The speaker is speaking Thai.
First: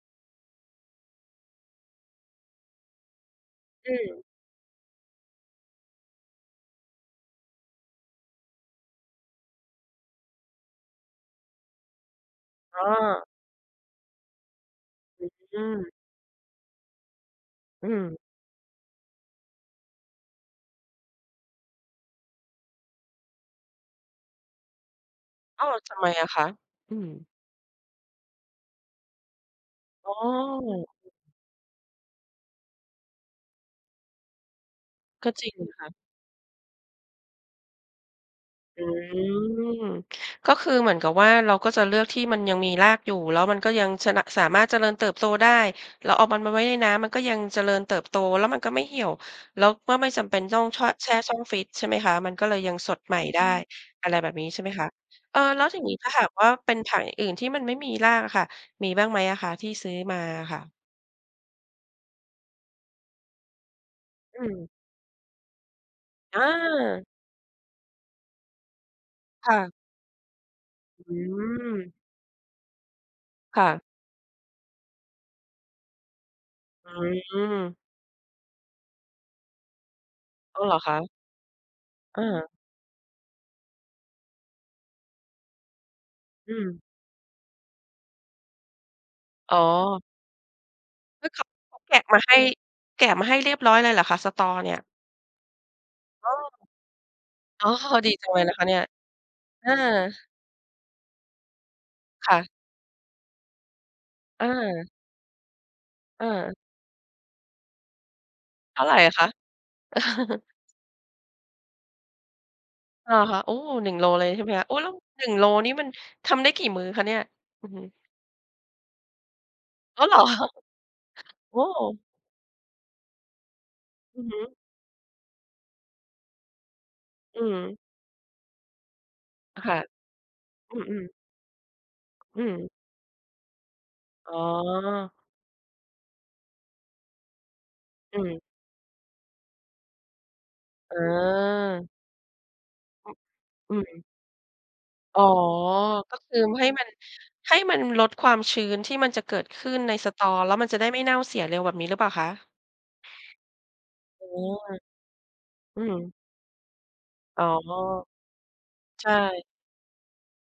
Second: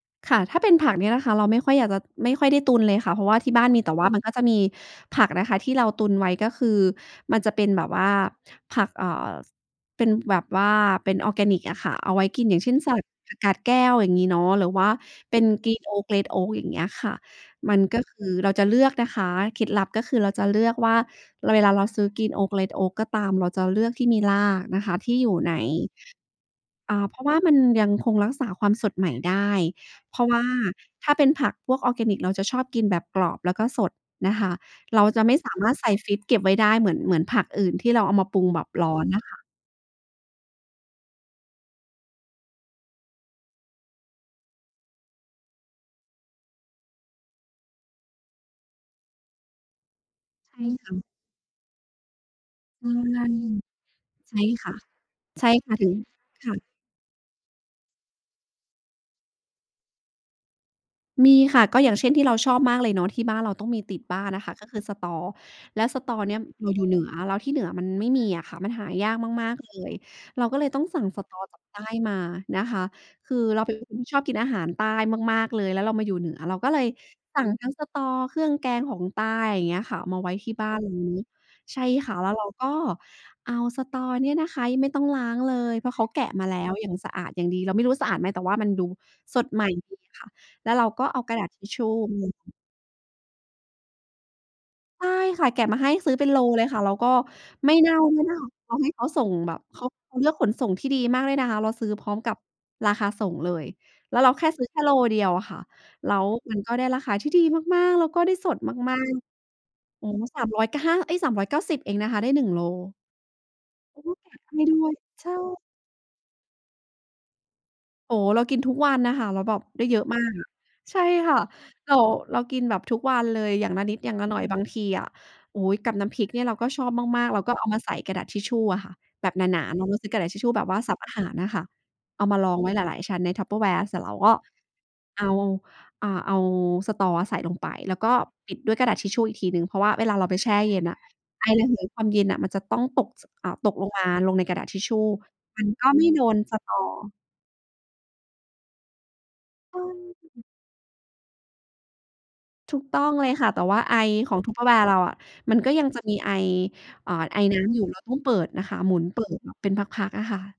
ค่ะ ถ้าเป็นผักเนี่ยนะคะ เราไม่ค่อยอยากจะ ไม่ค่อยได้ตุนเลยค่ะ เพราะว่าที่บ้านมี แอต่ว่ามัือ นก็จะมีผักนะคะ ที่เราตุนไว้ ก็คือมันจะเป็นแบบว่าผัก เอ่อ เป็นแบบว่าเป็นออร์แกนิกอะค่ะ เอาไว้กิน อย่างเช่อน ๋สลัดอ ผักกาดแก้ว อย่างงี้เนาะ หรือว่าอือ เป็นอืกรีนโม อ๊ก เรดโอ๊ก อย่างเงี้ยค่ะ มันอืก็ม คือเราจะเลือกนะคะ เคล็ดลับก็คือ เราจะเลือกว่า เวลาเราซื้อกรีนโอ๊ก เรดโอ๊ก ก็ตาม เราจะเลือกที่มีรากนะคะ ที่อยู่ใน อ้าว ทำไมอะคะ? ออื่า อ เพราะว่ามันยังคงรักษาความสดใหม่ได้ อ๋อ เพราะว่าถ้าเป็นผักพวกออร์แกนิก เราจะชอบกินแบบกรอบ แล้วก็สดนะคะ เราจะก็ไม่จสริงามานระถคใส่ะ ฟรีซเก็บไว้ได้เหมือน เหมือนผักอื่น ที่เราเอามาปรุงแบบอืร้อนน่ะค่ะ อ ก็คือเหมือนกับว่า เราก็จะเลือกที่มันยังมีรากอยู่ แล้วมันก็ยังชนะ สามารถเจริญเติบโตได้ แล้วเอามันมาไว้ในน้ำมันก็ยังเจริญเติบโต แล้วมันก็ไม่เหี่ยว แล้วก็ไม่จำเป็นใชต้อ่ง ช ค่ะ แช่ช่องฟรีซใช่ไหมคะ? มันก็เลยยังใชส่ ดใหม่ได้ อะไรแบใชบ่นี้ใช่คไหม่ะ คะ เอ่อ ใช่แล้คว่ะ ทีถึนีง ้ถ้าหากว่คา่ะ เป็นผักอื่น ๆ ที่มันไม่มีรากอะค่ะ มีบ้างไหมอะคะที่ซื้อมาอะค่ะ? มีค่ะ ก็อย่างเช่น ที่เราชอบมากเลยเนาะ ที่บ้านเราต้องมีติดบ้านออืะค่ะ อ ก็คือสะตอ แล้วสะตอเนี่อยเราอยู่เหนืา อ แล้วที่เหนือมันไม่มีอะค่ะ มันหายากมคา่ก ๆ เละ ย เราก็เลยต้องสั่งอสะตอจากใต้ือ มานะคะ คือเครา่เป็นะ คนที่ชอบกินอาหารใต้มาก ๆ เลย แล้วเรามาอยู่เหนือ เราก็เลยอืสั่งทั้อ งสะตอเครื่องแกงของใต้ อย่างเงี้ยค่ะ มาไว้ที่อ๋อ บ้เหารอนเคละ? ย ใช่ค่ะ อแล้วเา ราก็เอาสะตอเนี่ยนะคะ ยังไม่ต้องล้างเลย เพราะเขาแกะมาอืแล้ว อ อย่างสะอาดอย่างดี เราไม่รู้ว่าสะอาดไหม แต่ว่ามันดูสดอ๋ใอ หม่ดีค่ะ แล้วเราก็เอาคืกอรเะขดา าษทิชเขชาู แกะมาให้ แกะมาให้เรียบร้อยเลยเหรอคะ สะตอเนี่ย? ใช่ค่ะ แกะมาให้ซื้อเป็อ้นอ โลเลยค่ะ แล้วก็อ๋ไอ ม่เน่าดีด้วจยังนเะลยคะ นะคะเเรนาี่ย ให้เขาส่งแบบ เออ เขาเลือกขนส่งที่ดีมากเลยนะคะ เราซื้อพร้อมคกั่บะ ราคาส่งเลย แล้วเราแค่ซื้อแค่เออ โลเดียวอะค่ะ แล้วเออ มันก็ได้ราคาที่ดีมาก ๆ แล้วก็ได้สดเท่าไมราอก ะคะ? ๆ อ๋อ สามร้อยเก้า เอ้ย 390 เองนะคะ ได้ 1 โล อะฮะ โอ้ หนึแ่ลง ้วโลเขาเลแกยะใช่ไหมใหค้ะ? โอด้ ้แวล้ย ว หในชึ่่ ง โลนี่มันทำได้กี่มื้อคะเนี่ย? อือฮึ โอ้ เรากินทุกวันอะค่ะ แล้วแบบได้เยออ้าะว เหรมาอ? กอะ ใช่ค่ะ โอ้ เรา เรากินแบบทุกวันเลย อย่างละนิด อย่างอืลอะหฮน่อึ ยบางทีอะ โอ๊ย กับน้ำพริกเนี่ย เราก็ชอบมาก ๆ เอรืาอก็ฮเอาึ มาใส่กระดาษทิชชูอะค่ะ แบบหนา ค่ๆ ะ เนาะชื้อกระดาษทิชชูแบบอว่ืาซับอ อาๆ หารอะค่ะ เอามอาืรองม ไว้หลาย ๆ ชั้นในทัพเพอร์แวร์เสร็จเรากอ๋็ อ เอา อ่า เอาสะตอใส่ลงไป แล้วก็อือ ปิดด้วยกระดาษทิชชูอีกทีหนึ่ง เพราะว่าเวลาเราไปแช่เย็นอะ ไอระเหยเออ ความเย็นน่ะ มันจะต้องตก อตืกลงมม าลงในกระดาษทิชชู อ๋อ มันก็ไม่ก็โดคืนอสะให้ตมัน อ ให้มันลดความชื้น ที่มันจะเกิดขึ้ในในสะตอ ช่ แล้วมันจะได้ไม่เน่าเสียเร็ว แบบนี้หรือเปล่าคะ? ถูกต้องเลยค่ะ แต่ว่าไออ๋ขออ งทัพเพอร์แวร์เราอะ มันก็อืยังอ จะมีไอ เอ่อ ไออ๋อ น้ำอยู่ เราต้องเปิดนะคะ หมุในชเปิด่ มาเป็นพัก ๆ อะค่ะ